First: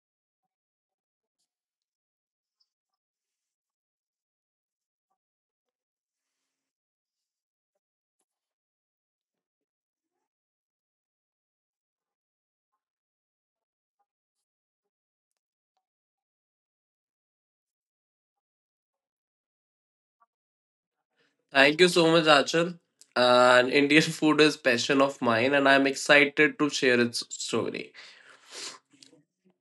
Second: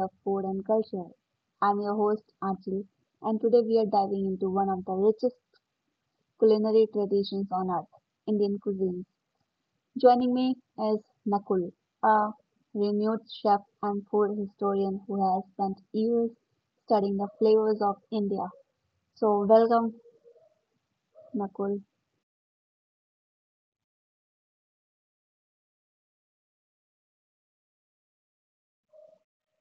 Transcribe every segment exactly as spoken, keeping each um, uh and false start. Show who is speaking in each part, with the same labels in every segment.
Speaker 1: of food and culture. I'm your host, Anjali, and today we are diving into one of the richest culinary traditions on earth, Indian cuisine. Joining me is Nakul, a renowned chef and food historian who has spent years studying the flavors of India. So, welcome, Nakul.
Speaker 2: Thank you so much, Achal. And Indian food is passion of mine, and I'm excited to share its story.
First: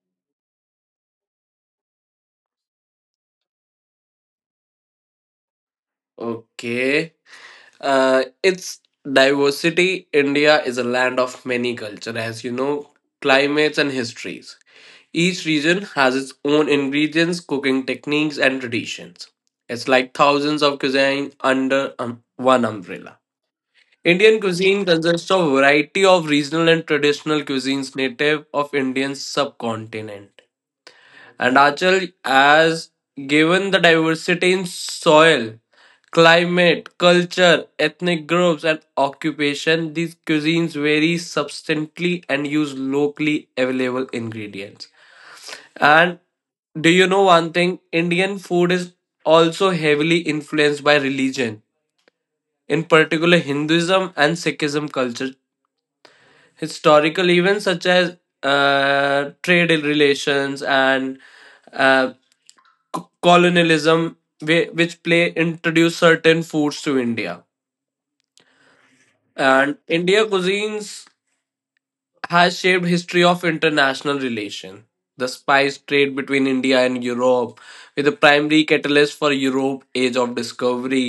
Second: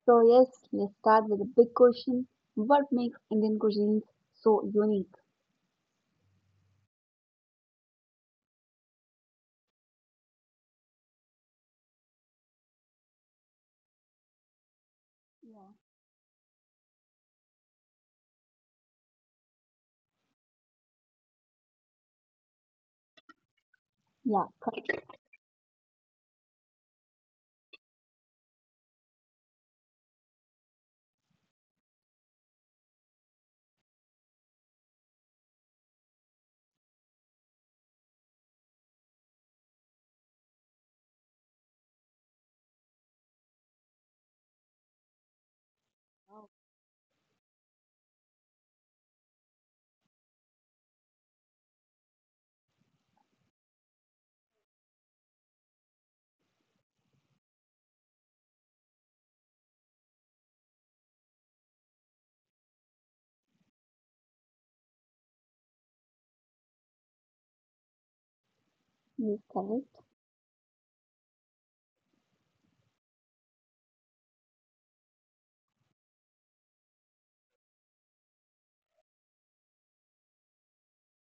Speaker 1: So, yes, let's start with a big question. What makes Indian cuisine so unique?
Speaker 2: Okay, uh, it's diversity. India is a land of many culture, as you know, climates and histories. Each
Speaker 1: Yeah,
Speaker 2: region has its own ingredients, cooking techniques, and traditions. It's like thousands of cuisine under um, one umbrella. Indian
Speaker 1: yeah,
Speaker 2: cuisine
Speaker 1: correct.
Speaker 2: consists of a variety of regional and traditional cuisines native of Indian subcontinent. And Achal, as given the diversity in soil, climate, culture, ethnic groups, and occupation, these cuisines vary substantially and use locally available ingredients. And do you know one thing? Indian food is also heavily influenced by religion, in particular Hinduism and Sikhism culture. Historical events such as uh, trade relations and uh, c- colonialism whi- which play introduced certain foods to India,
Speaker 1: Yes,
Speaker 2: and
Speaker 1: correct.
Speaker 2: India cuisines has shaped history of international relation. The spice trade between India and Europe with the primary catalyst for Europe age of discovery.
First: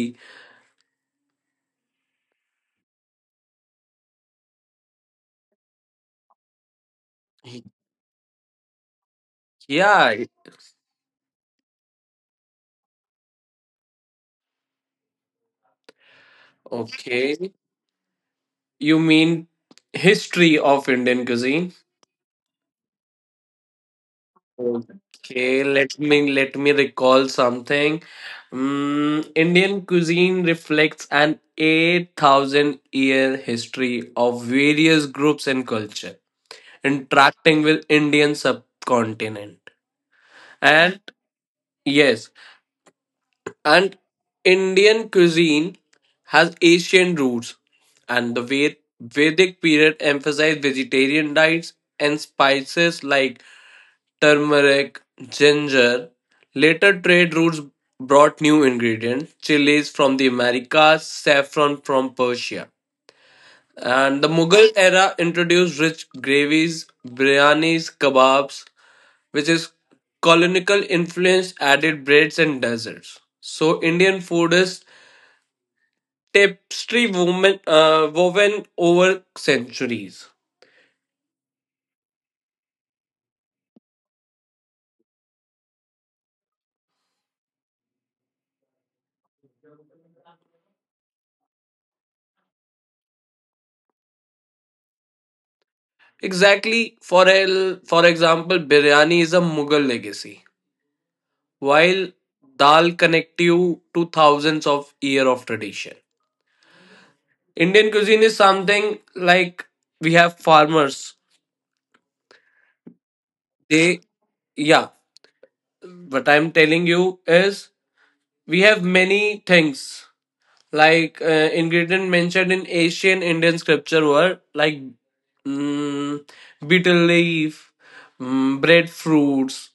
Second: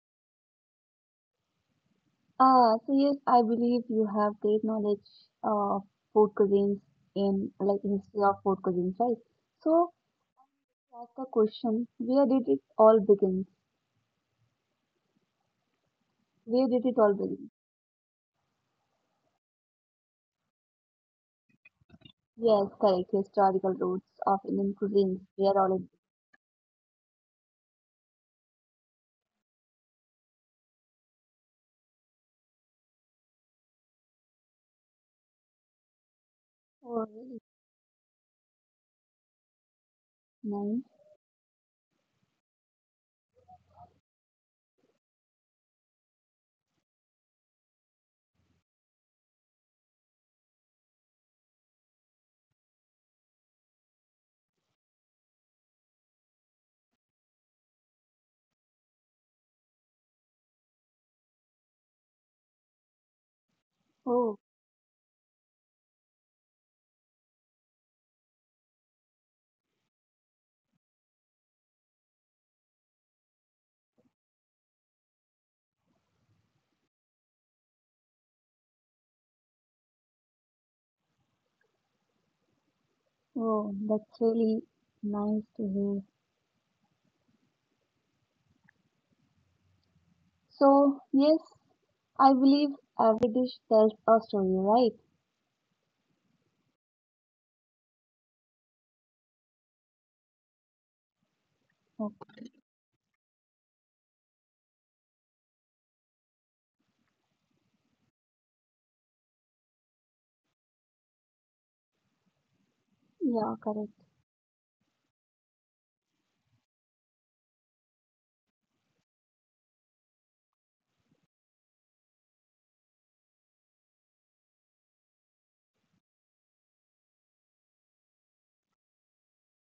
Speaker 1: Uh, so yes, I believe you have great knowledge of food cuisines in like history of food cuisines, right? So
Speaker 2: Yeah.
Speaker 1: that's the question. Where did it all begin? Where did it all
Speaker 2: Okay,
Speaker 1: begin?
Speaker 2: you mean history of Indian cuisine?
Speaker 1: Yes, correct. Historical roots of Indian cuisines.
Speaker 2: Okay,
Speaker 1: Where all
Speaker 2: let
Speaker 1: it.
Speaker 2: me let me recall something. Mm, Indian cuisine reflects an eight thousand year history of various groups and culture
Speaker 1: Oh, really
Speaker 2: interacting with Indian subcontinent.
Speaker 1: nice.
Speaker 2: And yes, and Indian cuisine has Asian roots, and the Ved- Vedic period emphasized vegetarian diets and spices like turmeric, ginger. Later trade routes brought new ingredients, chilies from the Americas, saffron from Persia. And the
Speaker 1: Oh,
Speaker 2: Mughal era introduced rich gravies, biryanis, kebabs, which is colonial influence added breads and desserts. So Indian food is tapestry woven, uh, woven over centuries.
Speaker 1: oh, that's really nice to hear. So yes, I believe every dish tells a story, right?
Speaker 2: Exactly. For el- for example, biryani is a Mughal legacy, while
Speaker 1: Okay.
Speaker 2: dal connect you to thousands of year of tradition. Indian cuisine is something like we have farmers.
Speaker 1: Yeah, correct.
Speaker 2: They yeah, what I'm telling you is we have many things like uh, ingredient mentioned in ancient Indian scripture were like mm, betel leaf, mm, breadfruits,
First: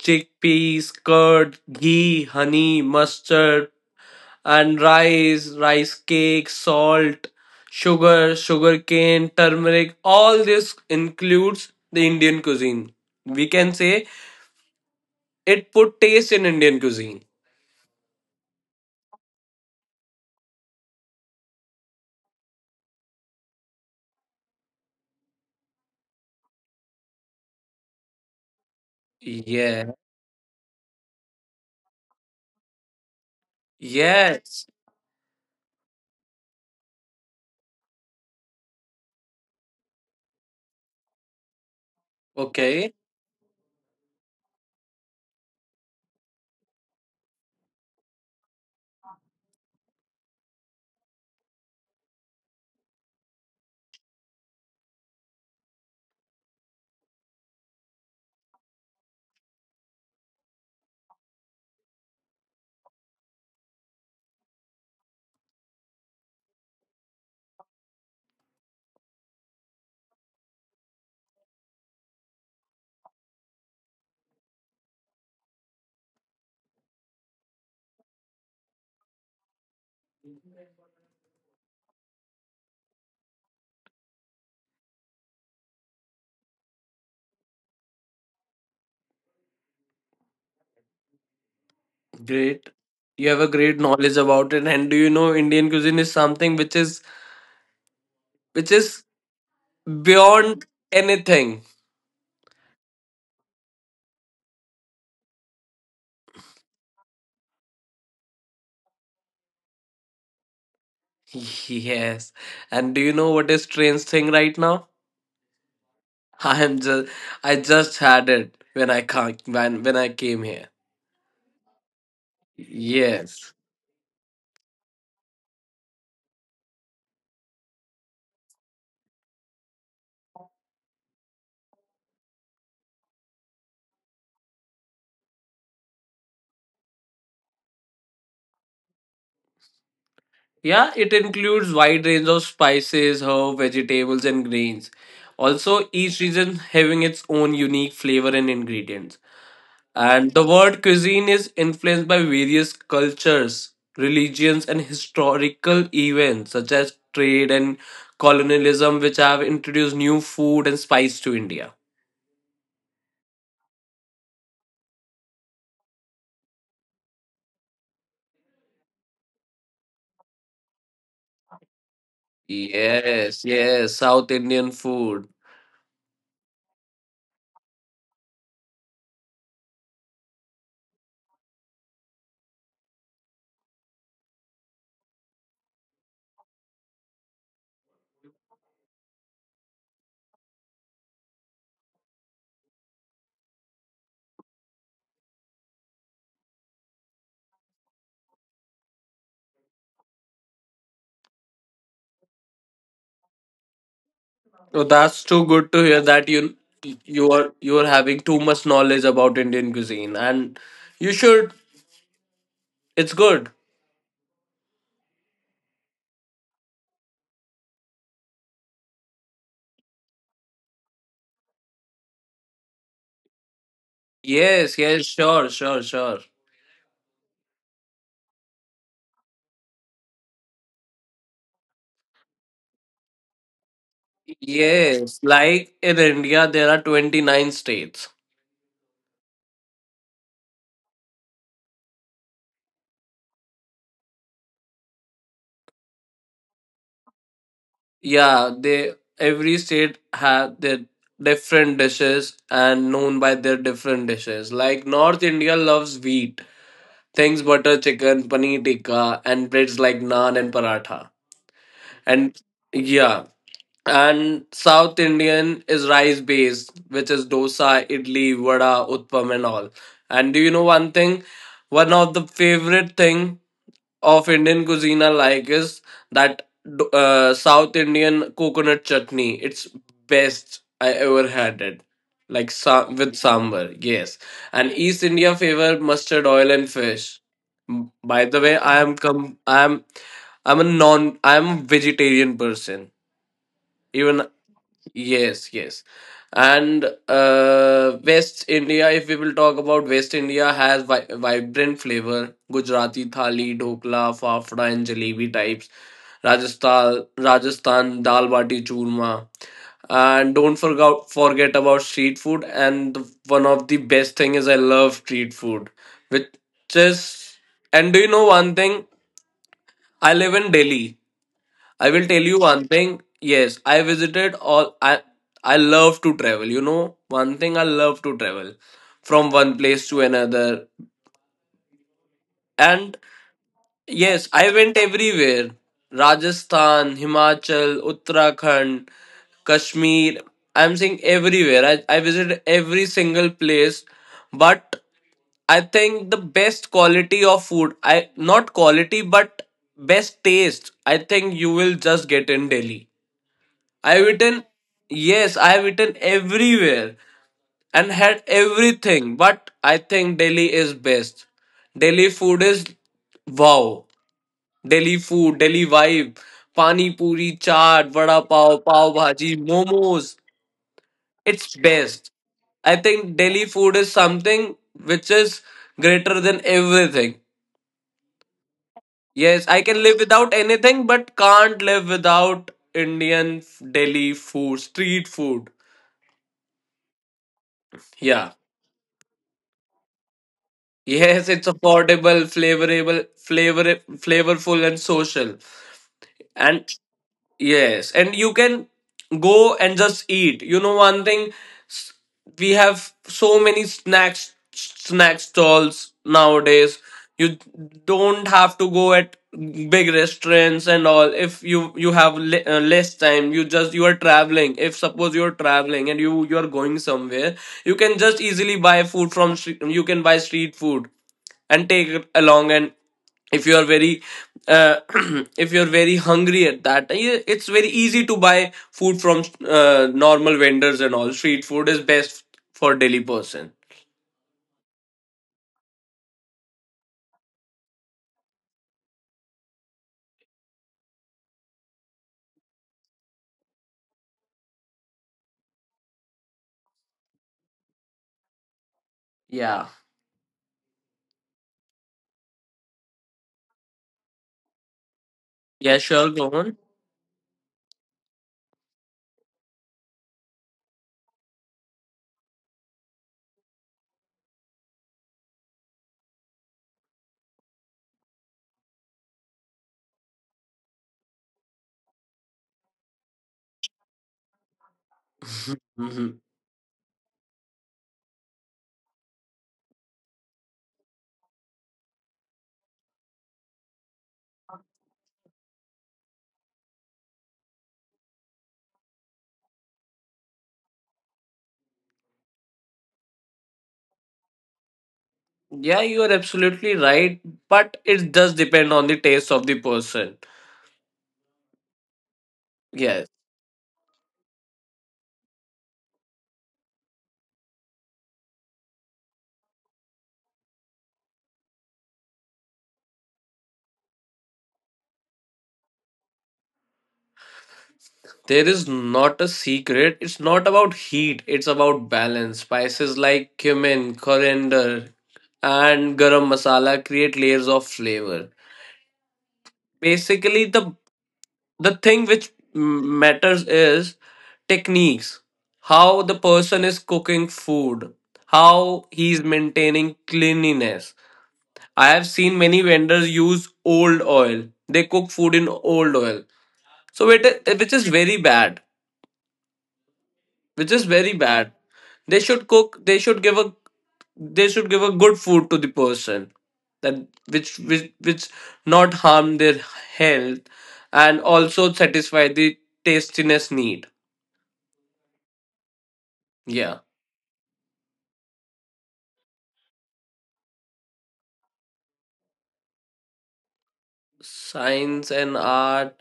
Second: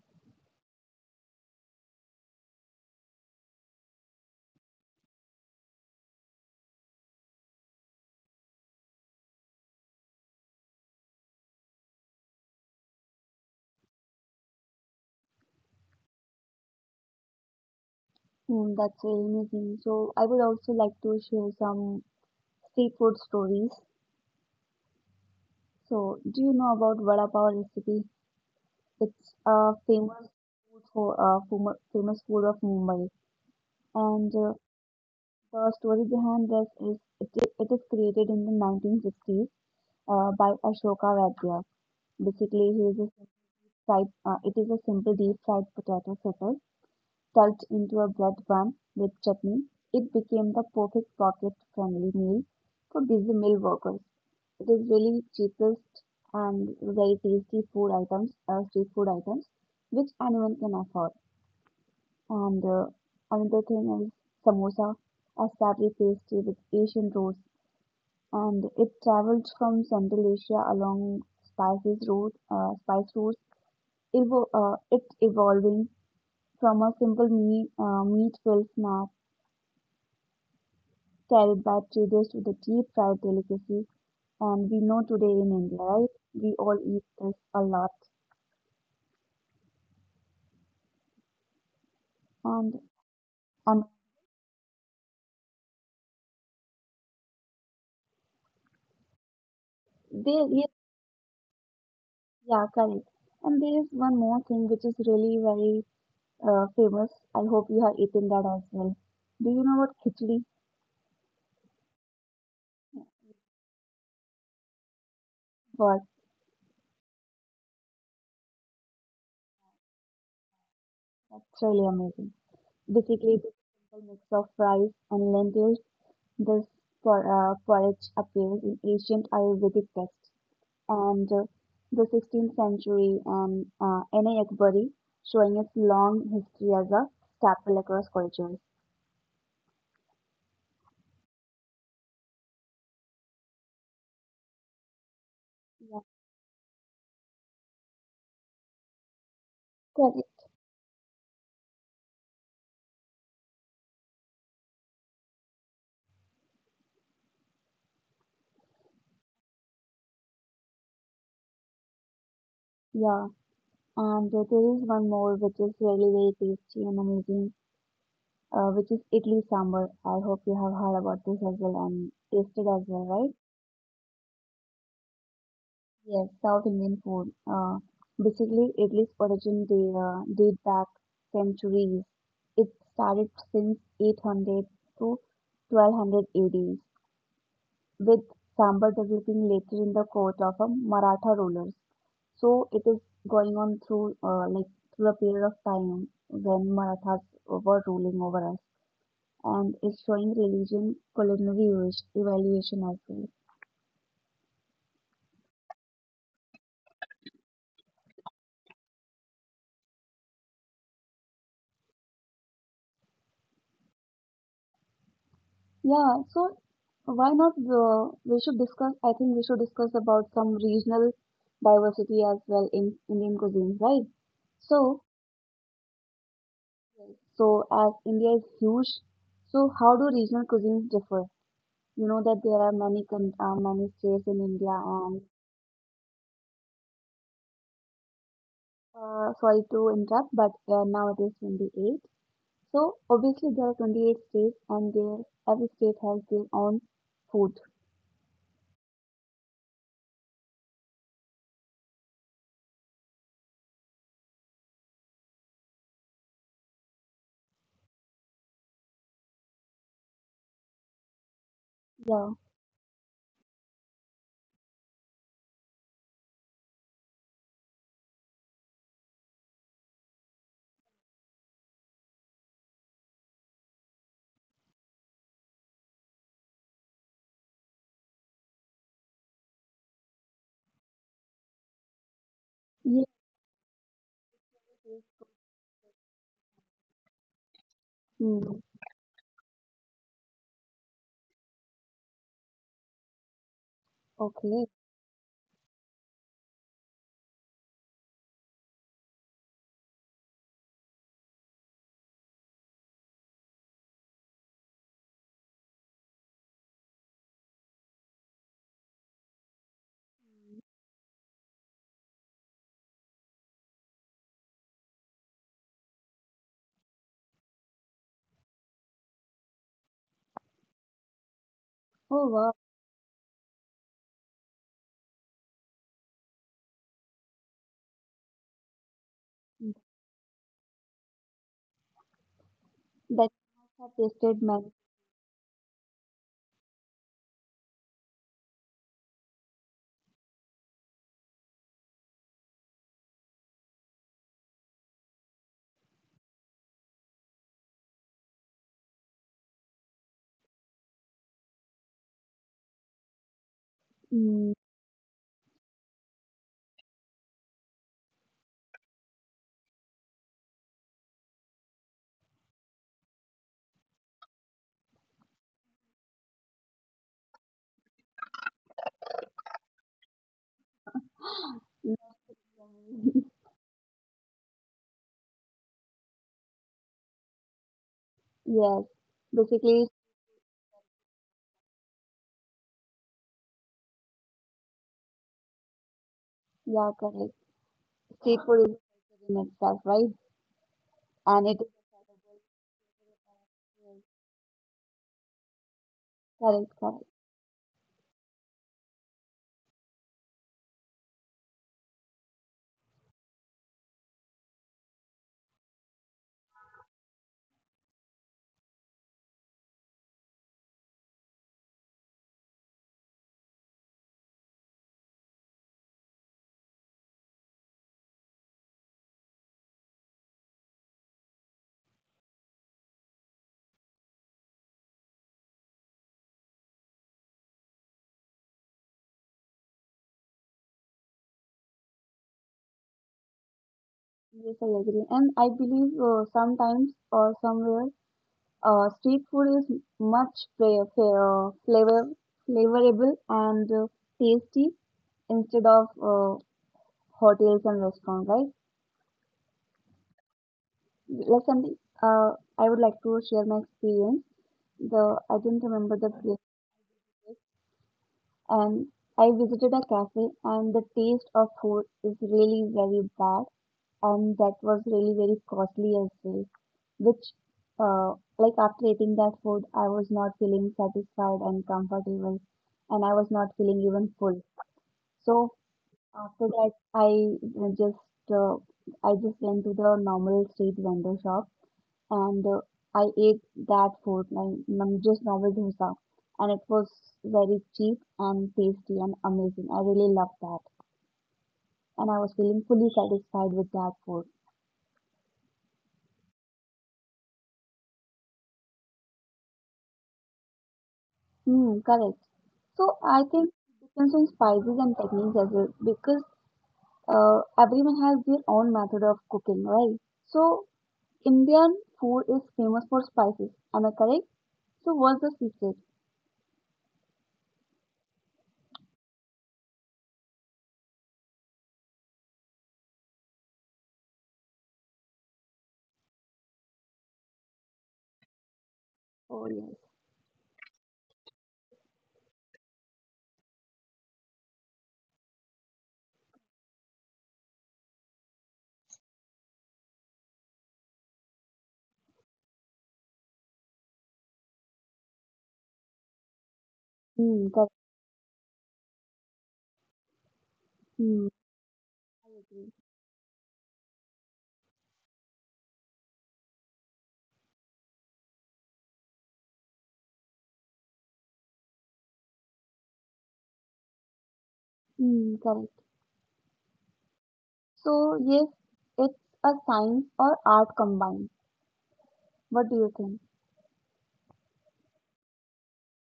Speaker 2: chickpeas, curd, ghee, honey, mustard, and rice, rice cake, salt, sugar, sugarcane, turmeric. All this includes the Indian cuisine. We can say it put taste in Indian cuisine.
Speaker 1: Mm, that's very amazing. So I would also like to share some street food stories. So do you know about vada pav recipe? It's a
Speaker 2: Yeah.
Speaker 1: famous food for uh, famo- famous food of Mumbai, and uh,
Speaker 2: Yes.
Speaker 1: the story behind this is it, i- it is created in the nineteen sixties uh, by Ashoka Vaidya. Basically, he
Speaker 2: Okay.
Speaker 1: is a sim- fried, uh, it is a simple deep fried potato fritter tucked into a bread bun with chutney, it became the perfect pocket-friendly meal for busy mill workers. It is really cheapest and very tasty food items, uh, street food items, which anyone can afford. And uh, another thing is samosa, a savory pastry with Asian roots, and it travels from Central Asia along spices route, uh, spice routes, evo- uh, it evolving from a simple meat, uh, meat-filled snack carried by traders with a deep fried delicacy. And we know today in India, right? We all eat this a lot.
Speaker 2: Great.
Speaker 1: And
Speaker 2: You have a great
Speaker 1: and
Speaker 2: knowledge about it. And do you know Indian cuisine is something which is which is
Speaker 1: there
Speaker 2: beyond
Speaker 1: is
Speaker 2: anything?
Speaker 1: yeah, correct. And there is one more thing which is really very uh, famous. I hope you have eaten that as well. Do you know what khichdi
Speaker 2: Yes. And do you know what is strange thing right now?
Speaker 1: was?
Speaker 2: I'm just I just had it when I ca- when when I came here.
Speaker 1: That's really amazing. Basically, it's a
Speaker 2: Yes.
Speaker 1: simple mix of rice and lentils. This por- uh, porridge appears in ancient Ayurvedic texts and uh, the sixteenth century and uh, N A. Akbari, showing its long history as a staple across cultures.
Speaker 2: Yeah, it includes wide range of spices, herbs, vegetables and grains. Also,
Speaker 1: Yeah,
Speaker 2: each region having its own unique flavor and ingredients. And the
Speaker 1: correct.
Speaker 2: word cuisine is influenced by various cultures, religions and historical events such as trade and colonialism which have introduced new food and spice to India.
Speaker 1: Yeah, and uh, there is one more which is really very tasty and amazing, uh, which is idli sambar. I hope you have heard about this as well and tasted as well, right?
Speaker 2: Yes, yes, South Indian food.
Speaker 1: Yes, South Indian food. Uh, basically, idli's origin they uh, date back centuries. It started since eight hundred to twelve hundred A D. With Sambar developing later in the court of a Maratha rulers. So it is going on through uh, like through a period of time when Marathas were ruling over us, and it's showing religion culinary ev- evaluation as well.
Speaker 2: Oh, that's too good to hear that you you are you are having too much knowledge about Indian cuisine, and you should. It's good.
Speaker 1: Yeah, so why not? Uh, we should discuss. I think we should discuss about some regional diversity as well in Indian cuisine, right?
Speaker 2: Yes,
Speaker 1: So,
Speaker 2: yes, sure, sure, sure.
Speaker 1: so as India is huge, so how do regional cuisines differ? You know that there are many con- uh, many states in India, and
Speaker 2: Yes, like in India, there are twenty-nine states.
Speaker 1: uh, sorry to interrupt, but uh, now it is twenty-eight. So obviously there are twenty-eight states, and there every state has their own food.
Speaker 2: Yeah, they every state have their different dishes and known by their different dishes. Like North India loves wheat things, butter chicken, paneer tikka, and breads like naan and paratha.
Speaker 1: Yeah.
Speaker 2: And yeah, and South Indian is rice based, which is dosa, idli, vada, utpam, and all. And do you know one thing? One of the favorite thing of Indian cuisine I like is that uh, South Indian coconut chutney. It's best I ever had it. Like sa-
Speaker 1: Yeah.
Speaker 2: with sambar, yes. And East India favor mustard oil and fish. M- By the
Speaker 1: Mm.
Speaker 2: way, I am com- I am I'm a non I'm a vegetarian person. Even
Speaker 1: Okay.
Speaker 2: yes, yes. And uh, West India, if we will talk about West India, has vi- vibrant flavor. Gujarati thali, dokla, fafda, and jalebi types. Rajasthan, Rajasthan dal bati churma. And don't forget forget about street food. And the, one of the best thing is I love street food, which is. And do you know one thing? I live in Delhi. I will
Speaker 1: Oh,
Speaker 2: tell you
Speaker 1: wow.
Speaker 2: one thing. Yes, I visited all. I I love to travel. You know, one thing I love to travel from one
Speaker 1: Mm.
Speaker 2: place to another. And
Speaker 1: That I have
Speaker 2: yes,
Speaker 1: tasted
Speaker 2: I
Speaker 1: many.
Speaker 2: went everywhere: Rajasthan, Himachal, Uttarakhand, Kashmir. I'm saying everywhere. I I visited every single place, but I think the best quality of food. I not quality, but best taste. I think you will just get in Delhi. I have
Speaker 1: Mm.
Speaker 2: eaten, yes, I have eaten everywhere and had everything, but I think Delhi is best. Delhi food is wow. Delhi food, Delhi vibe, pani puri, chaat, vada pav, pav bhaji, momos. It's best. I think Delhi food is something which is greater than everything.
Speaker 1: Yes.
Speaker 2: Yes, I
Speaker 1: Basically,
Speaker 2: can live without anything, but can't live without Indian f- Delhi food, street food.
Speaker 1: yeah, correct. Street
Speaker 2: Yeah.
Speaker 1: food is in itself, right?
Speaker 2: Yes,
Speaker 1: And
Speaker 2: it's
Speaker 1: it is
Speaker 2: affordable, flavorable, flavor, flavorful, and social.
Speaker 1: correct,
Speaker 2: And
Speaker 1: correct.
Speaker 2: yes, and you can go and just eat. You know, one thing, s- we have so many snacks, snack stalls nowadays. You don't have to go at big restaurants and all. If you you have le uh, less time, you just you are traveling. If suppose you are traveling and you you are going somewhere, you can just easily buy food from stre- you can buy street food and take it along and if you are very uh, if you are very hungry at that time, yeah, it's very easy to buy food from uh, normal vendors and all. Street food is best for daily person.
Speaker 1: Yes, I agree. And I believe uh, sometimes or somewhere, Uh, street food is much fa- fa- uh, flavor flavorable and uh, tasty instead of uh, hotels and restaurants, right?
Speaker 2: Yeah.
Speaker 1: Like something, uh, I would like to share my experience. The I didn't
Speaker 2: Yeah,
Speaker 1: remember the
Speaker 2: sure,
Speaker 1: place,
Speaker 2: go on.
Speaker 1: and I visited a cafe, and the taste of food is really very bad, and that was really very costly as well, which, uh, like, after eating that food, I was not feeling satisfied and comfortable, and I was not feeling even full. So
Speaker 2: Mhm.
Speaker 1: after that, i uh, just uh, i just went to the normal street vendor shop, and uh, I ate that food like num- just normal dosa, and it was very cheap and tasty and amazing. I really loved that, and I was feeling fully satisfied with that food.
Speaker 2: Yeah, you are absolutely right, but it does depend on the taste of the person.
Speaker 1: Hmm, correct. So
Speaker 2: Yes.
Speaker 1: I think it depends on spices and techniques as well because uh, everyone has their own method of cooking, right? So Indian food is famous for spices. Am I correct? So what's the secret?
Speaker 2: There is not a secret, it's not about heat, it's about balance. Spices like cumin, coriander, and garam masala create layers of flavor.
Speaker 1: Oh, yes.
Speaker 2: Basically, the the thing which m- matters is techniques, how the person is cooking food, how he's maintaining cleanliness. I have seen many vendors use old oil, they cook food in old oil. So
Speaker 1: Hmm,
Speaker 2: it,
Speaker 1: correct.
Speaker 2: which is very bad which is very
Speaker 1: Hmm,
Speaker 2: bad.
Speaker 1: I
Speaker 2: They should
Speaker 1: agree.
Speaker 2: cook. They should give a. They should give a good food to the person that which which which not harm their health and also satisfy the tastiness need.
Speaker 1: Hmm, correct.
Speaker 2: Yeah,
Speaker 1: So yes, it's a science or art combined. What do you think?
Speaker 2: science and art.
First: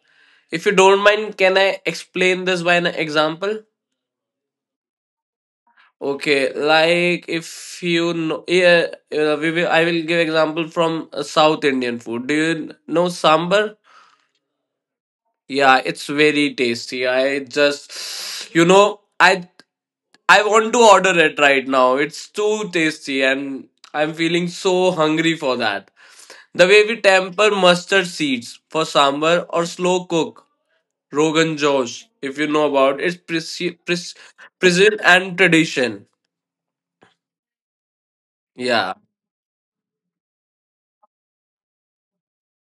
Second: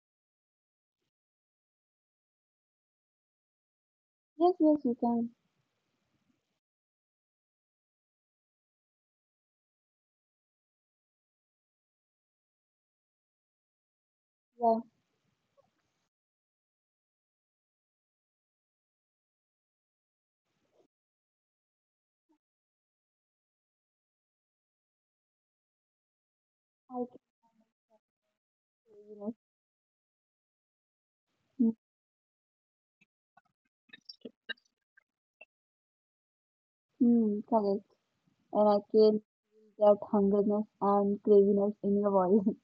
Speaker 2: If you don't mind, can I explain this by an example?
Speaker 1: Yes, yes, you can.
Speaker 2: Okay, like if you know, yeah, uh, we will, I will give example from uh, South Indian food. Do you know sambar?
Speaker 1: Yeah,
Speaker 2: Yeah, it's very tasty. I just, you know, I I want to order it right now. It's too tasty, and I'm feeling so hungry for that. The way
Speaker 1: I
Speaker 2: we
Speaker 1: can.
Speaker 2: temper mustard seeds for
Speaker 1: You know.
Speaker 2: sambar or slow cook rogan
Speaker 1: Hmm,
Speaker 2: josh, if you know about, it's preci- pres- present and tradition.
Speaker 1: hmm, correct. And I
Speaker 2: Yeah.
Speaker 1: can that hungerness and craziness in your voice.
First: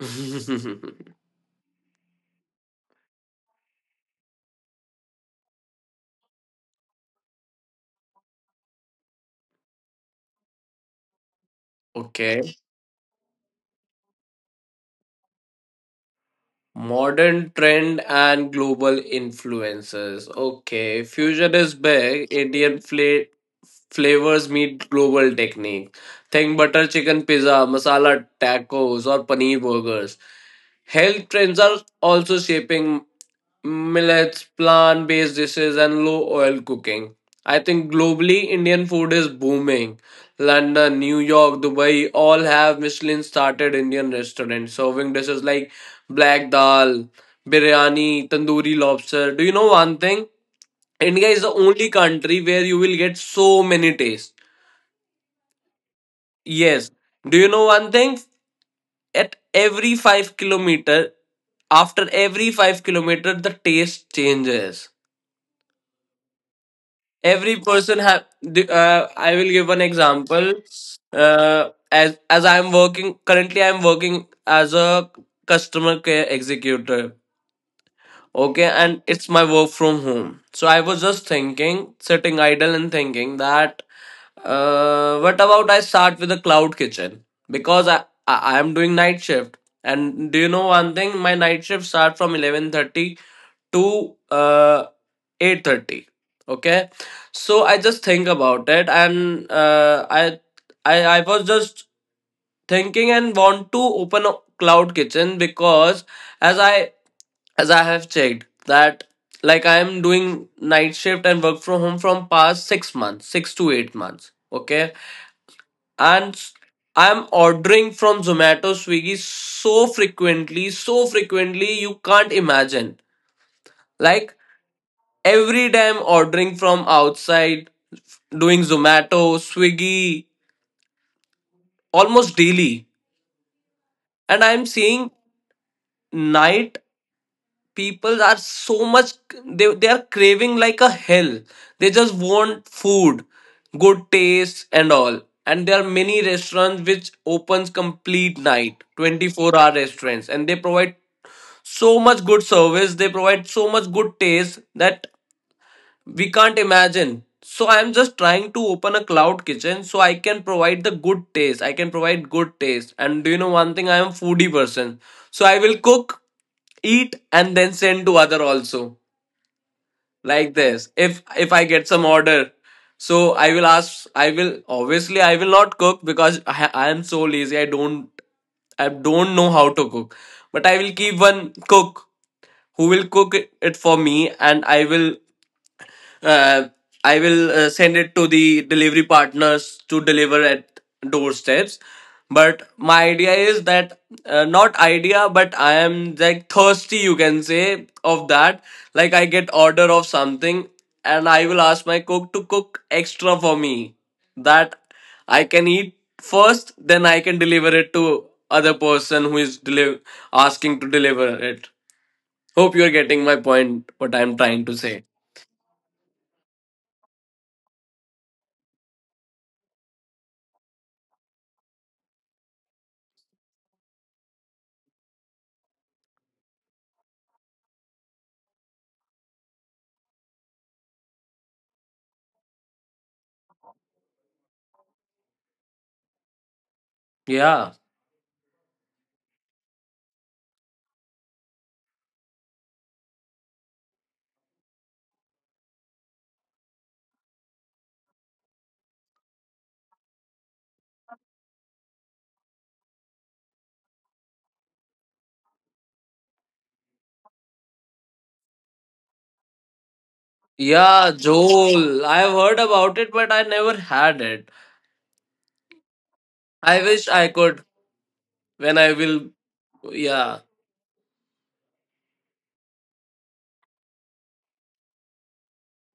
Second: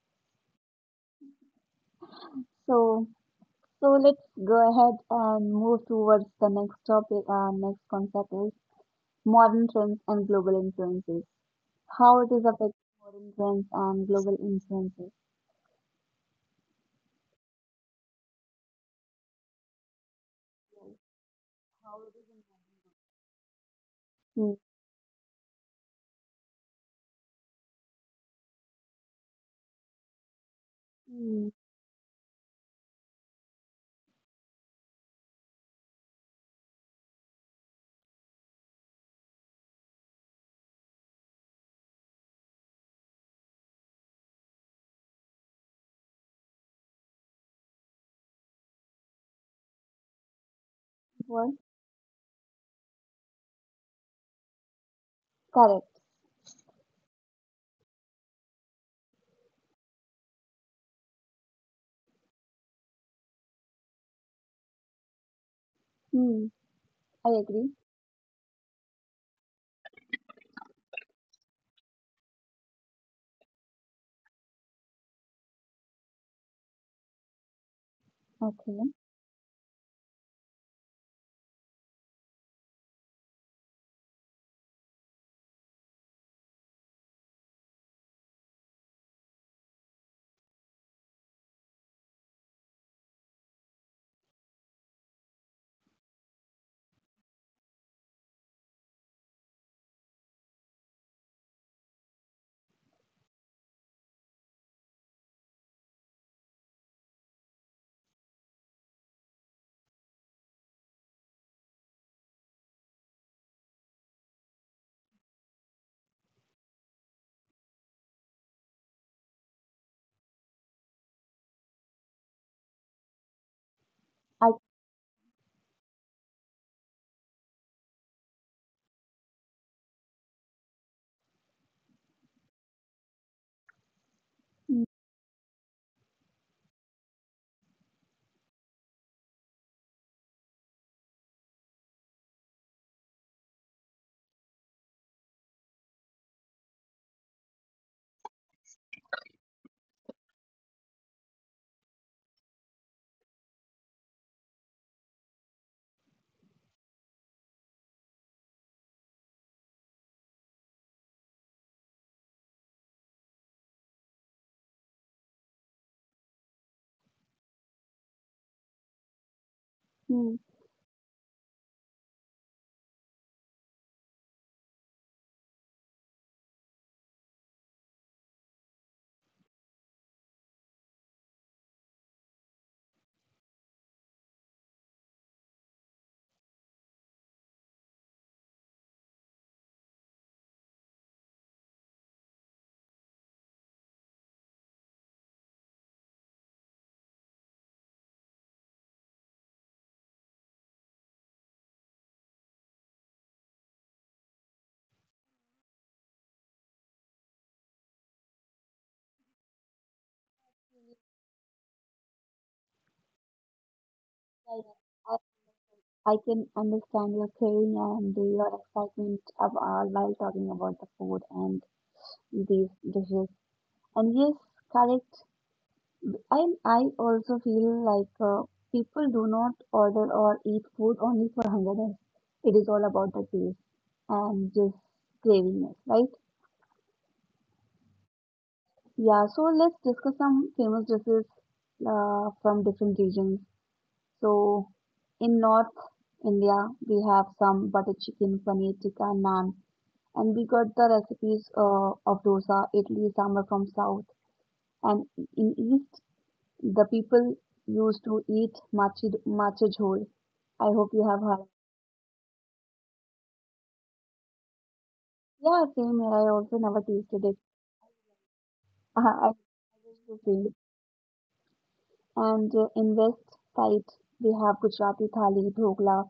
Speaker 1: So, so let's go ahead and move towards the next topic. Our next concept is modern trends and global influences. How it is
Speaker 2: Okay.
Speaker 1: affecting modern trends and global influences.
Speaker 2: Modern trend and global influences. Okay. Fusion is big. Indian fla flavors
Speaker 1: Hmm.
Speaker 2: meet global technique. Think butter chicken pizza, masala tacos, or paneer burgers. Health
Speaker 1: Hmm.
Speaker 2: trends are also shaping millets, plant based dishes, and low oil cooking. I think globally, Indian food is booming. London, New York, Dubai all have Michelin started Indian restaurants serving dishes like black dal, biryani, tandoori lobster. Do you know one thing? India is the
Speaker 1: What?
Speaker 2: only country where you will get so many tastes.
Speaker 1: Correct.
Speaker 2: Yes. Do you know one thing? At every five kilometer, after every five kilometer, the taste changes.
Speaker 1: Hmm. I
Speaker 2: Every
Speaker 1: agree.
Speaker 2: person have. Uh, I will give one example. Uh, as as I am working currently, I am working as a customer care executive. Okay,
Speaker 1: Okay.
Speaker 2: and it's my work from home, so I was just thinking sitting idle and thinking that uh, what about I start with a cloud kitchen, because i I am doing night shift. And do you know one thing? My night shift start from eleven thirty to uh, eight thirty. Okay. So I just think about it, and uh, I, I i was just thinking and want to open a cloud kitchen because as i as i have checked that, like, I am doing night shift and work from home from past six months, six to eight months. Okay. And I am ordering from Zomato, Swiggy so frequently, so frequently you can't imagine. Like
Speaker 1: I.
Speaker 2: every time ordering from outside, doing Zomato, Swiggy almost daily. And I'm
Speaker 1: Hmm.
Speaker 2: seeing night people are so much, they, they are craving like a hell. They just want food, good taste and all. And there are many restaurants which opens complete night, twenty-four hour restaurants, and they provide so much good service, they provide so much good taste that we can't imagine. So I'm just trying to open a cloud kitchen so I can provide the good taste, I can provide good taste. And do you know one thing? I am a foodie person, so I will cook, eat, and then send to other also.
Speaker 1: Hmm,
Speaker 2: Like this, if if I get some order, so i will ask i will obviously i will not cook because i, I am so lazy, i don't i don't know how to cook, but I will keep one cook who will cook it for me. And i will uh, I will uh, send it to the delivery partners to deliver at doorsteps. But my idea is that uh, not idea, but I am like thirsty, you can say, of that. Like I get order of something, and I will ask my cook to cook extra for me that I can eat first, then I can deliver it to other person who is deli- asking to deliver it. Hope you are getting my point. What I am
Speaker 1: I,
Speaker 2: trying to say.
Speaker 1: I I can understand your craving and your excitement of, uh, while talking about the food and these dishes. And yes, correct. And I also feel like uh, people do not order or eat food only for hungerness. It is all about the taste and just cravingness, right?
Speaker 2: Yeah.
Speaker 1: Yeah, so let's discuss some famous dishes uh, from different regions. So in North India, we have some butter chicken, paneer tikka, naan, and we got the recipes uh, of dosa, idli, sambar from South. And in East, the people used to eat machi macha jhol. I hope you have
Speaker 2: Yeah,
Speaker 1: heard.
Speaker 2: Joel. I've heard about it, but I never had it.
Speaker 1: Yeah, same here. I also never
Speaker 2: I wish
Speaker 1: tasted it.
Speaker 2: I could when I
Speaker 1: I
Speaker 2: will.
Speaker 1: wish the
Speaker 2: Yeah,
Speaker 1: same. And uh, in West side, we have Gujarati thali, dhokla,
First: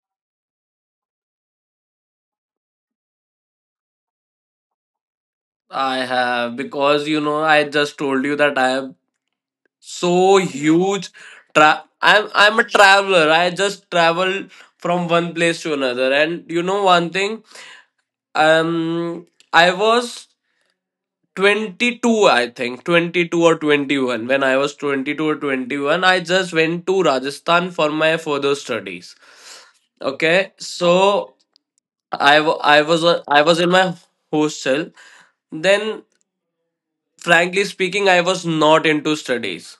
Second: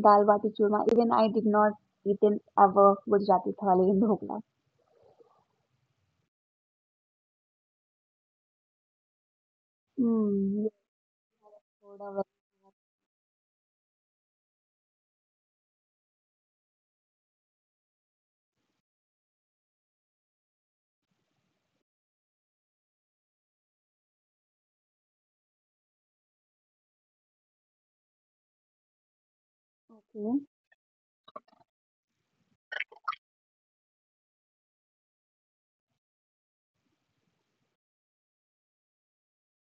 Speaker 1: dal bati churma. Even I did not eaten ever Gujarati thali and dhokla.
Speaker 2: I have. Because, you know, I just told you that I am so
Speaker 1: Hmm, you
Speaker 2: huge. Tra-
Speaker 1: told a
Speaker 2: I'm, I'm a traveler. I just travel from one place to another. And you know one thing? Um, I was twenty-two, I think. twenty-two or twenty-one. When I was twenty-two or twenty-one, I just went to Rajasthan for my further studies. Okay,
Speaker 1: very
Speaker 2: so I wa- I was a- I was in my hostel. Then, frankly speaking, I was not into studies.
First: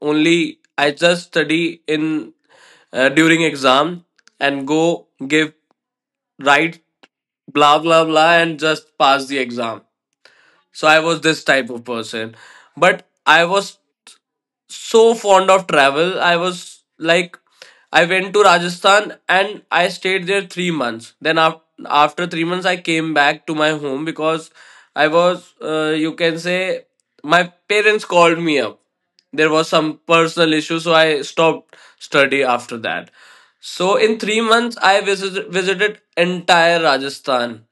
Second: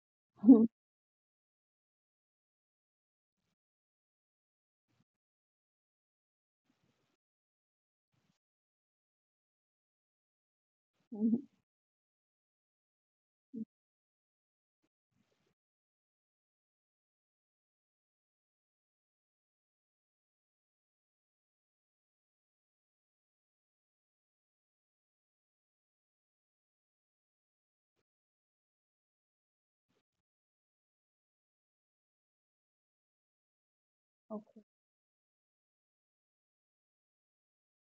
Speaker 2: Only
Speaker 1: thing.
Speaker 2: I just study in uh, during exam and go give right blah blah blah and just pass the exam. So I was this type of person, but I was so fond of travel. I was like, I went to Rajasthan and I stayed there three months. Then af- after three months, I came back to my home because I was, uh, you can say, my parents called me up. There was some personal issue, so I stopped study after that. So in three
Speaker 1: Okay.
Speaker 2: months, I visit- visited entire Rajasthan,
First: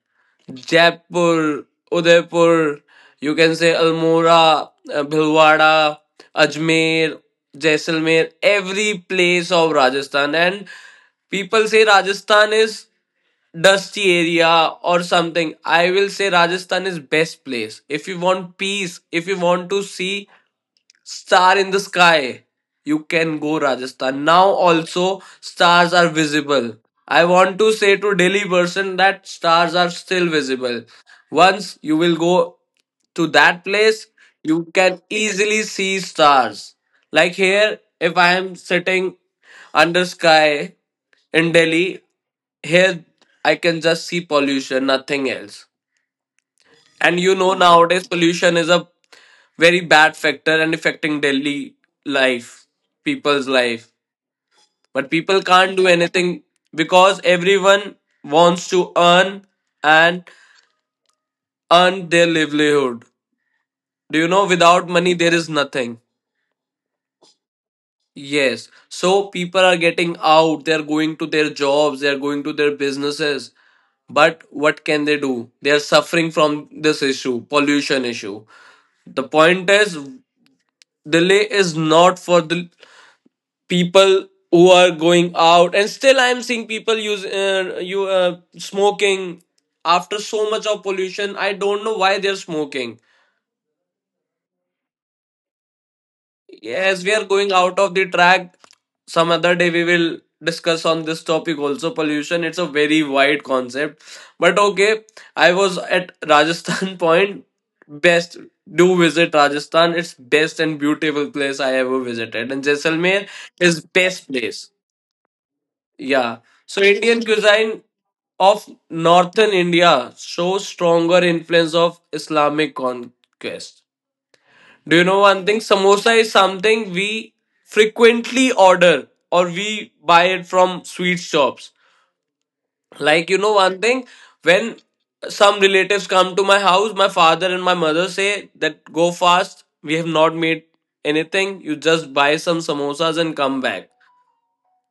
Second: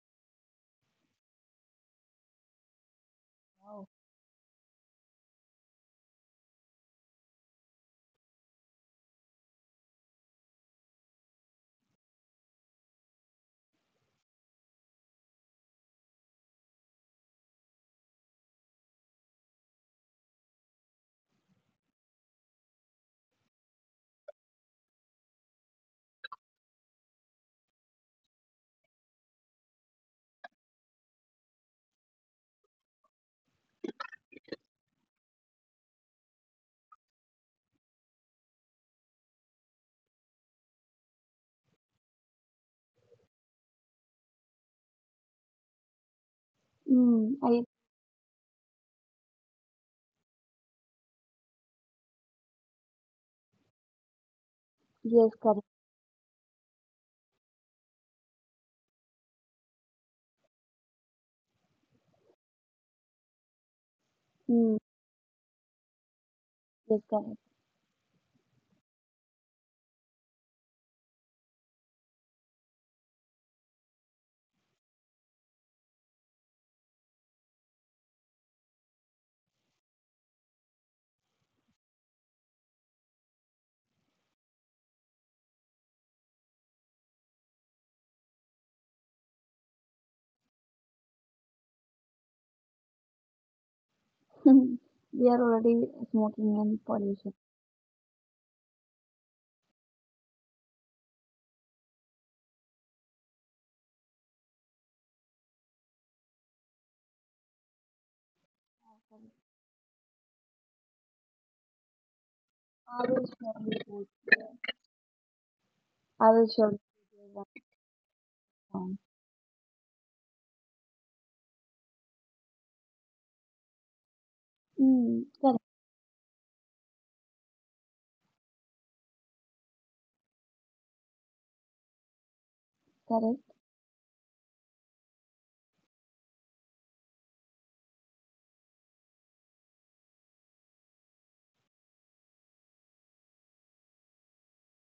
Speaker 2: Jaipur, Udaipur, you can say Almora, uh, Bhilwara, Ajmer, Jaisalmer, every place of Rajasthan. And people say Rajasthan is dusty area or something. I will say Rajasthan is best place. If you want peace, if you want to see star in the sky. You can go Rajasthan. Now also stars are visible. I want to say to Delhi person that stars are still visible. Once you will go to that place, you can easily see stars. Like here, if I am sitting under sky in Delhi, here I can just see pollution, nothing else. And you
Speaker 1: Mm,
Speaker 2: know,
Speaker 1: I
Speaker 2: nowadays pollution is a very bad factor and affecting daily life, people's life. But
Speaker 1: yes,
Speaker 2: people
Speaker 1: correct.
Speaker 2: can't do anything because everyone wants to earn and earn their livelihood. Do you know,
Speaker 1: Mm,
Speaker 2: without money, there is nothing.
Speaker 1: yes, correct.
Speaker 2: Yes. So people are getting out, they're going to their jobs, they're going to their businesses. But what can they do? They are suffering from this issue, pollution issue. The point is, delay is not for the people who are going out. And still I am seeing people use uh, you uh, smoking after so much of pollution. I don't know why they're smoking.
Speaker 1: We are already smoking and
Speaker 2: Yes, we are
Speaker 1: pollution.
Speaker 2: going out of the track. Some other day we will discuss on this topic also. Pollution, it's a very wide concept. But okay, I was at Rajasthan point. Best. Do visit Rajasthan. It's best and beautiful place I ever visited. And Jaisalmer
Speaker 1: Always smoking
Speaker 2: is
Speaker 1: food.
Speaker 2: best place.
Speaker 1: I
Speaker 2: Yeah.
Speaker 1: will surely
Speaker 2: So
Speaker 1: give
Speaker 2: Indian
Speaker 1: you one
Speaker 2: cuisine of
Speaker 1: time.
Speaker 2: northern India shows stronger influence of Islamic conquest. Do you know
Speaker 1: Mm,
Speaker 2: one thing?
Speaker 1: correct,
Speaker 2: Samosa is something we frequently order or we buy it from sweet shops. Like you
Speaker 1: correct.
Speaker 2: know one thing, when some relatives come to my house, my father and my mother say that go fast, we have not made anything, you just buy some samosas and come back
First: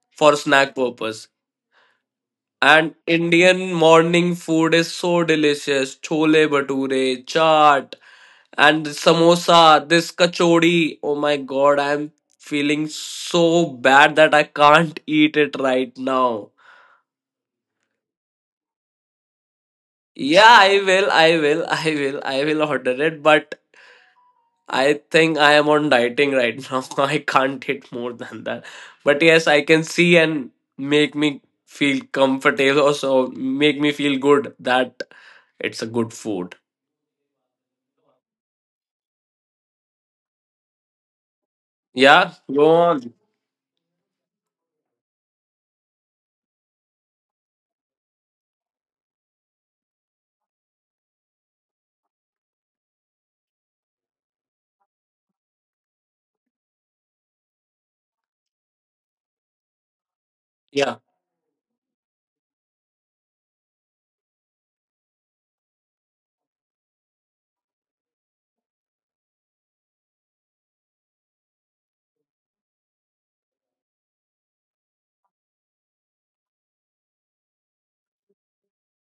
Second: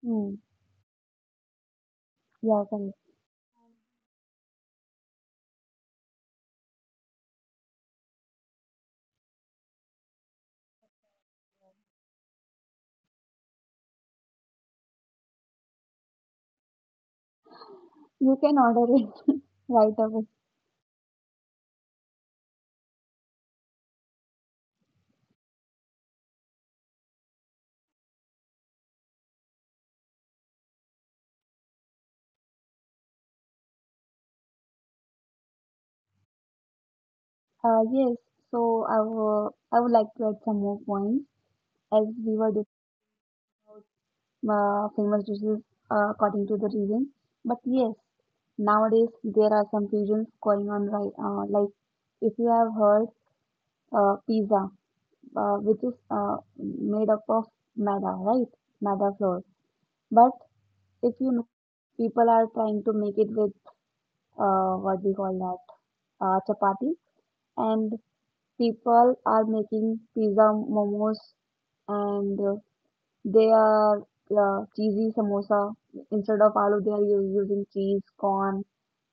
Speaker 1: Mm,
Speaker 2: for snack purpose.
Speaker 1: yeah, correct.
Speaker 2: And Indian morning food is so delicious. Chole bhature, chaat, and samosa, this kachori. Oh my god, I'm feeling so bad that I can't eat it right now.
Speaker 1: You can order it right away.
Speaker 2: Yeah, I will, I will, I will, I will order it, but I think I am on dieting right now. I can't eat more than that. But yes, I can see and make me feel comfortable, also make me feel good that it's a good food.
Speaker 1: Uh, yes. So I will, I would like to add some more points as
Speaker 2: Yeah,
Speaker 1: we were
Speaker 2: go
Speaker 1: dis
Speaker 2: on.
Speaker 1: uh, famous dishes uh, according to the region. But yes, nowadays there are some fusions going on, right. Uh, like if you have heard uh, pizza, uh, which is uh, made up of maida, right? Maida flour. But
Speaker 2: Yeah,
Speaker 1: if you know, people are trying to make it with uh, what we call that uh, chapati, and people are making pizza momos, and uh, they are uh, cheesy samosa instead of aloo, they are u- using cheese corn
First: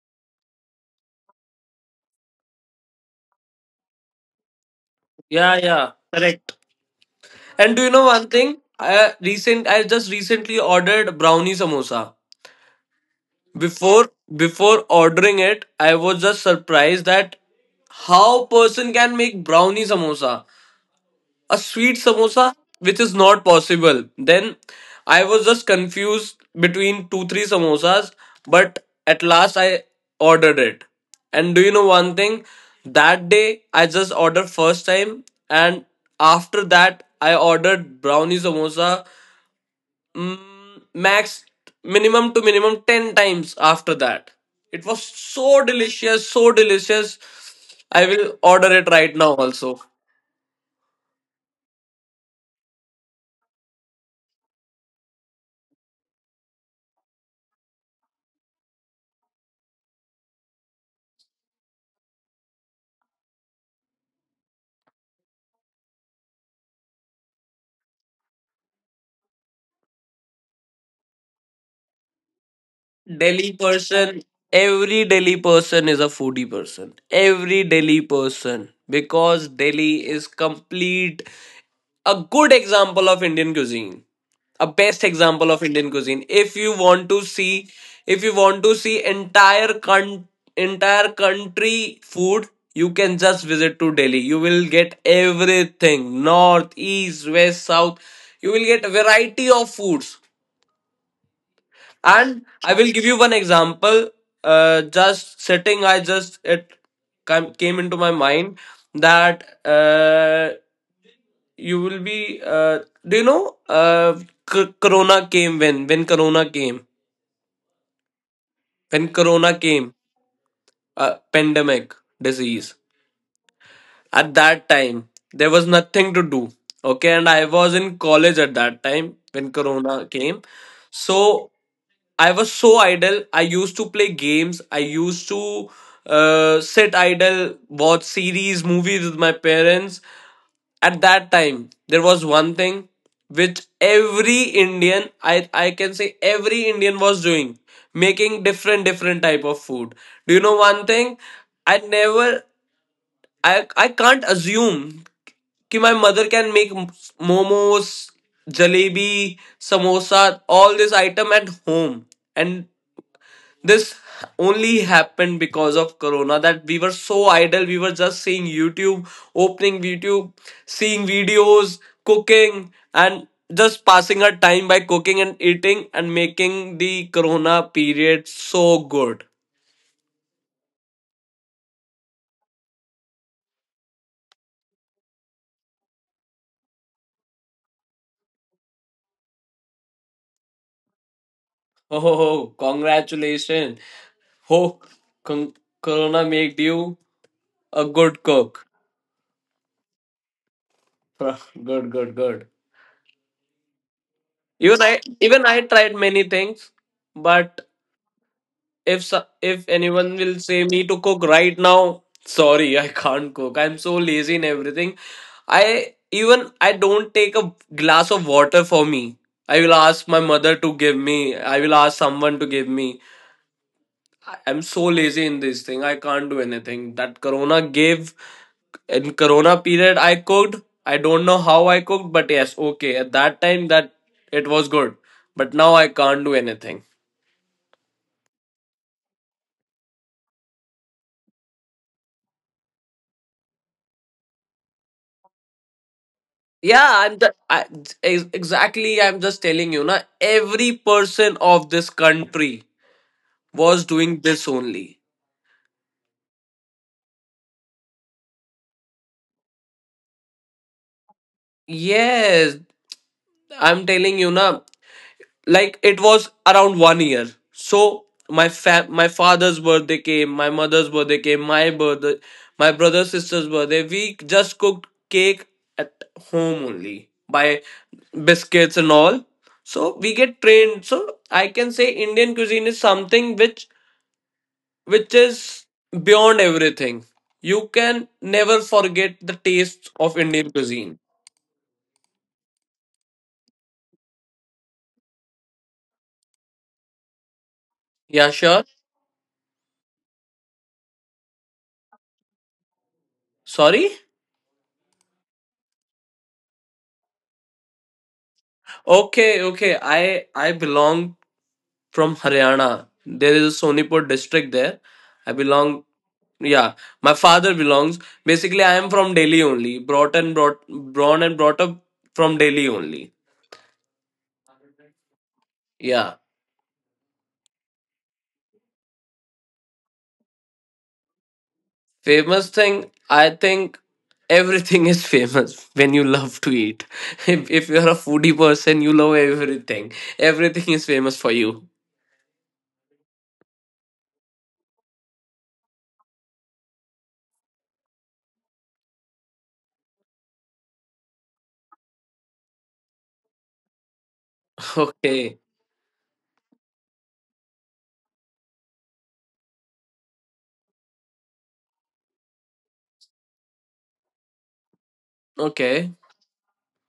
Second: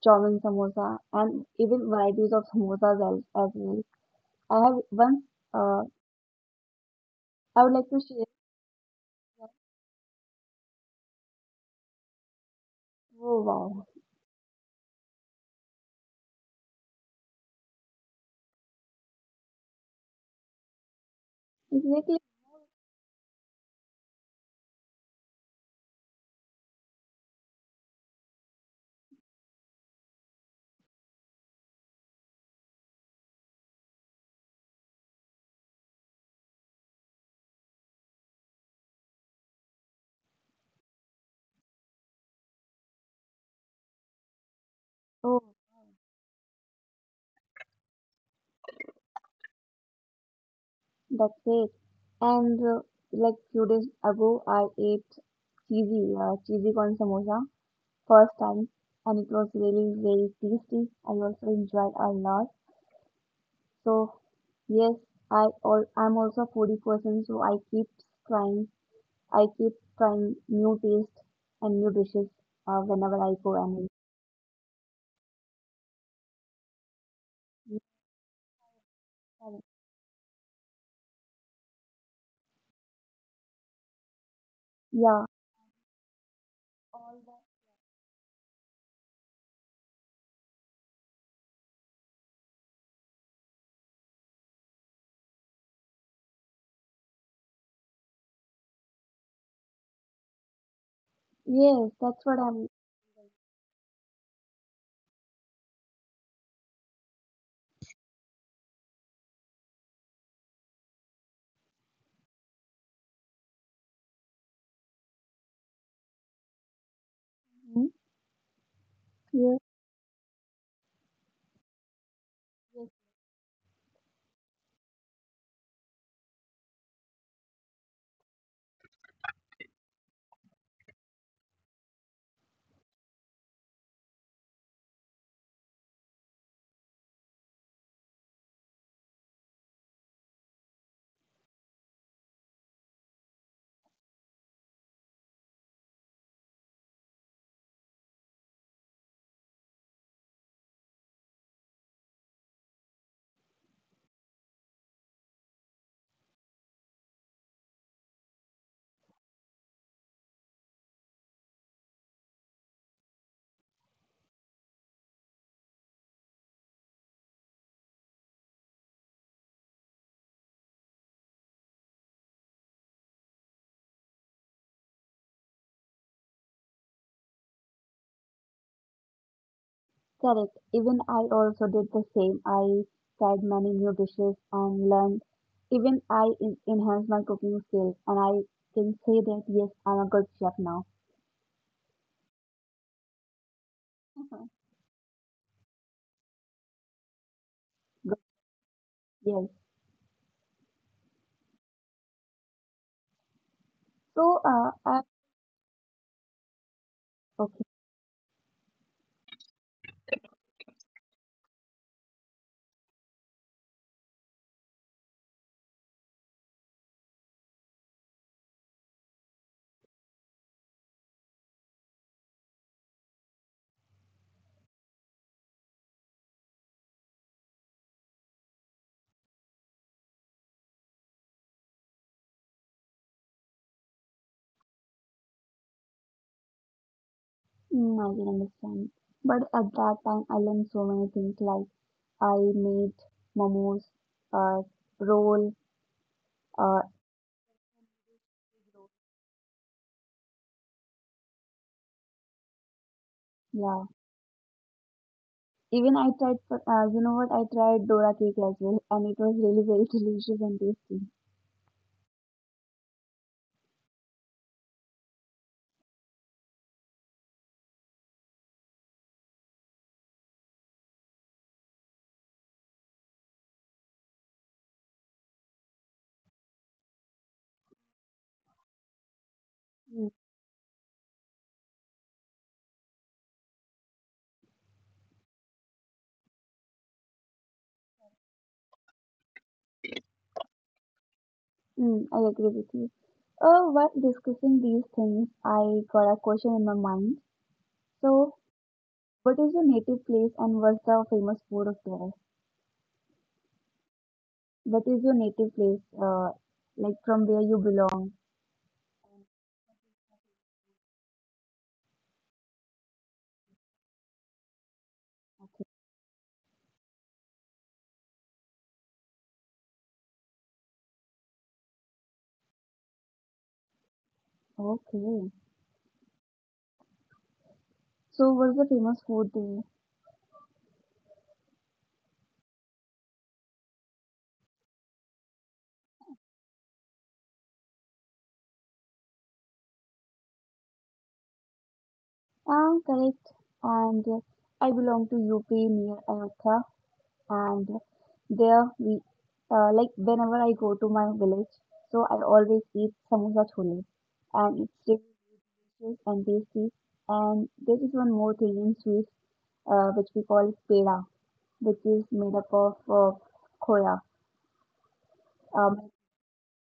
Speaker 1: chow mein samosa, and even varieties of samosas as, as well. I have once
Speaker 2: yeah,
Speaker 1: uh,
Speaker 2: yeah. Correct.
Speaker 1: I would
Speaker 2: And do
Speaker 1: like
Speaker 2: you
Speaker 1: to
Speaker 2: know
Speaker 1: share.
Speaker 2: one thing? I recent I just recently ordered brownie samosa.
Speaker 1: Oh, wow.
Speaker 2: Before before ordering it, I was just surprised that how person can make brownie samosa. A sweet
Speaker 1: Exactly.
Speaker 2: samosa, which is not possible. Then I was just confused between two three samosas. But at last I ordered it. And do you know one thing? That day I just ordered first time. And after that I ordered brownie samosa, mm, max minimum to minimum ten times after that. It was
Speaker 1: Oh,
Speaker 2: so delicious, so delicious. I will order it right now also.
Speaker 1: that's it. And uh, like, few days ago, I ate cheesy uh, cheesy corn samosa first time, and it was really very tasty. I also enjoyed a lot. So yes, I all I'm also a foodie person, so I keep trying I keep trying new taste and new dishes uh, whenever I
Speaker 2: Delhi
Speaker 1: go and
Speaker 2: person, every Delhi person is a foodie person. Every Delhi person. Because Delhi is complete, a good example of Indian cuisine. A best
Speaker 1: yeah,
Speaker 2: example of Indian cuisine. If you want to see, if you want to see entire con- entire country food, you can just visit to Delhi. You will get everything. North, east, west, south. You will get a variety of foods,
Speaker 1: yes, that's what
Speaker 2: and
Speaker 1: I'm.
Speaker 2: I will give you one example. Uh, just sitting, I just it came, came into my mind that uh, you will be. Uh, do you know? Uh, c- corona came when when Corona came
Speaker 1: Hmm?
Speaker 2: when
Speaker 1: Yes,
Speaker 2: Corona came. Uh, pandemic disease.
Speaker 1: yes,
Speaker 2: At that time, there was nothing to do. Okay, and I was in college at that time when Corona came. So I was so idle. I used to play games. I used to uh, sit idle, watch series, movies with my parents. At that time, there was one thing which every Indian, I, I can say every Indian was doing, making different different type of food. Do you know one thing? I never I I can't assume कि my mother can make momos, jalebi, samosa, all this item at home. And this only happened because of corona that we were so idle. We were just seeing YouTube, opening YouTube, seeing videos, cooking, and just passing our time by cooking and eating and making the corona period so good.
Speaker 1: correct. Even I also did the same. I tried many new dishes and learned. Even I en- enhanced my cooking skills, and I can say that yes, I'm a good chef now.
Speaker 2: Oh, congratulations.
Speaker 1: Uh-huh.
Speaker 2: Ho, con- Corona made you a good
Speaker 1: Good.
Speaker 2: cook.
Speaker 1: Yes.
Speaker 2: Good, good, good.
Speaker 1: So,
Speaker 2: Even
Speaker 1: uh,
Speaker 2: I,
Speaker 1: I,
Speaker 2: even I tried many things, but
Speaker 1: okay,
Speaker 2: if so- if anyone will say me to cook right now, sorry, I can't cook. I'm so lazy in everything. I even I don't take a glass of water for me. I will ask my mother to give me. I will ask someone to give me. I am so lazy in this thing. I can't do anything. That corona gave in corona period I cooked. I don't know how I cooked, but yes, okay. At that time that it was good. But now I can't do anything.
Speaker 1: mm, I can understand. But at that time, I learned so many things like I made momos, uh, roll,
Speaker 2: Yeah,
Speaker 1: uh,
Speaker 2: I'm the, I, ex- exactly I'm just telling you na every person of this country was
Speaker 1: yeah.
Speaker 2: doing this only.
Speaker 1: Even I tried, for- uh, you know what? I tried Dora cake as well, and it was really very delicious and tasty.
Speaker 2: Yes, I'm telling you na, like it was around one year, so my fa- my father's birthday came, my mother's birthday came, my birthday, my brother sister's birthday, we just cooked cake at home only by biscuits and all. So we
Speaker 1: Mm,
Speaker 2: get trained. So I can say Indian cuisine is something which which is beyond everything. You can never forget the taste of Indian cuisine.
Speaker 1: mm, I agree with you. Uh, while discussing these things, I got a question in my mind.
Speaker 2: Yeah,
Speaker 1: So,
Speaker 2: sure.
Speaker 1: what is your native place, and what's the famous food of there?
Speaker 2: Sorry.
Speaker 1: What is your native place? Uh, like from where you belong?
Speaker 2: Okay, okay, i i belong from Haryana. There is a Sonipur district there. I belong. Yeah, my father belongs. Basically, I am from Delhi only. Brought and brought, born and brought up from Delhi only.
Speaker 1: Okay.
Speaker 2: Yeah,
Speaker 1: So what's the famous food there?
Speaker 2: famous thing. I think everything is famous when you love to eat. If if you're a foodie person, you love everything. Everything is famous for you.
Speaker 1: Ah, correct. And uh, I belong to U P near Ayodhya, and there we uh, like, whenever I go to my village, so I always eat samosa chole, and it's really
Speaker 2: Okay.
Speaker 1: delicious and tasty. And there is one more thing in sweets, uh, which we call peda, which is made up of uh, khoya.
Speaker 2: Okay.
Speaker 1: Um,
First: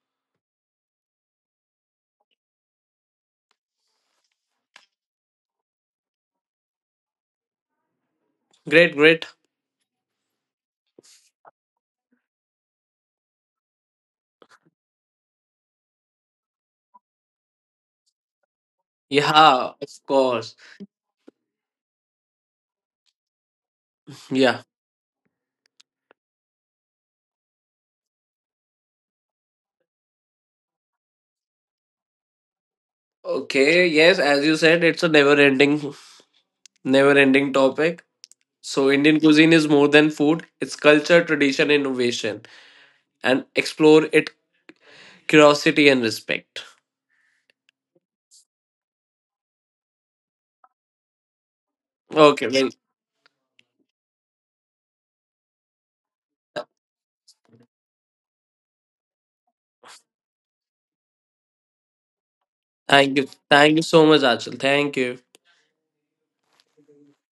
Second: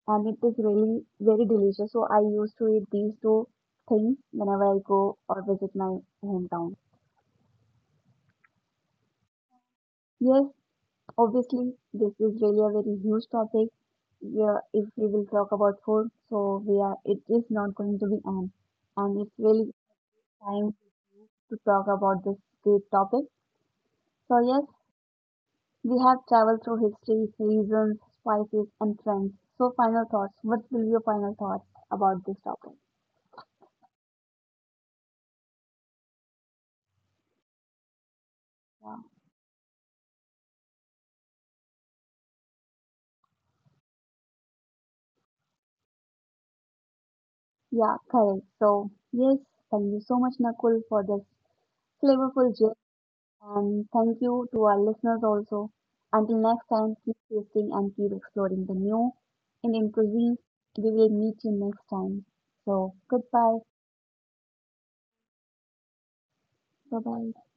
Speaker 1: and it is really very delicious. So I used to eat these two things whenever I go or visit my hometown.
Speaker 2: Great. Great.
Speaker 1: Yes, obviously this is really a very huge topic. Yeah, if we will talk about food, so we are it is not going to be end, and it's really
Speaker 2: Yeah. Of course.
Speaker 1: time to talk about this great topic. So
Speaker 2: Yeah.
Speaker 1: yes, we have traveled through history, reasons, spices, and trends. So final thoughts. What will be your final thoughts about this topic?
Speaker 2: Okay, yes, as you said, it's a never ending never ending topic. So,
Speaker 1: Yeah.
Speaker 2: Indian cuisine is more than food, it's culture, tradition, innovation, and explore it curiosity and respect.
Speaker 1: Yeah, correct. So, yes, thank you so much, Nakul, for this
Speaker 2: Okay,
Speaker 1: flavorful
Speaker 2: well,
Speaker 1: gist. And thank you to our listeners also. Until next time, keep tasting and keep exploring the new Indian cuisine. We will meet you next time. So,
Speaker 2: thank you.
Speaker 1: goodbye.
Speaker 2: Thank you so much, Achal. Thank you.
Speaker 1: Bye bye.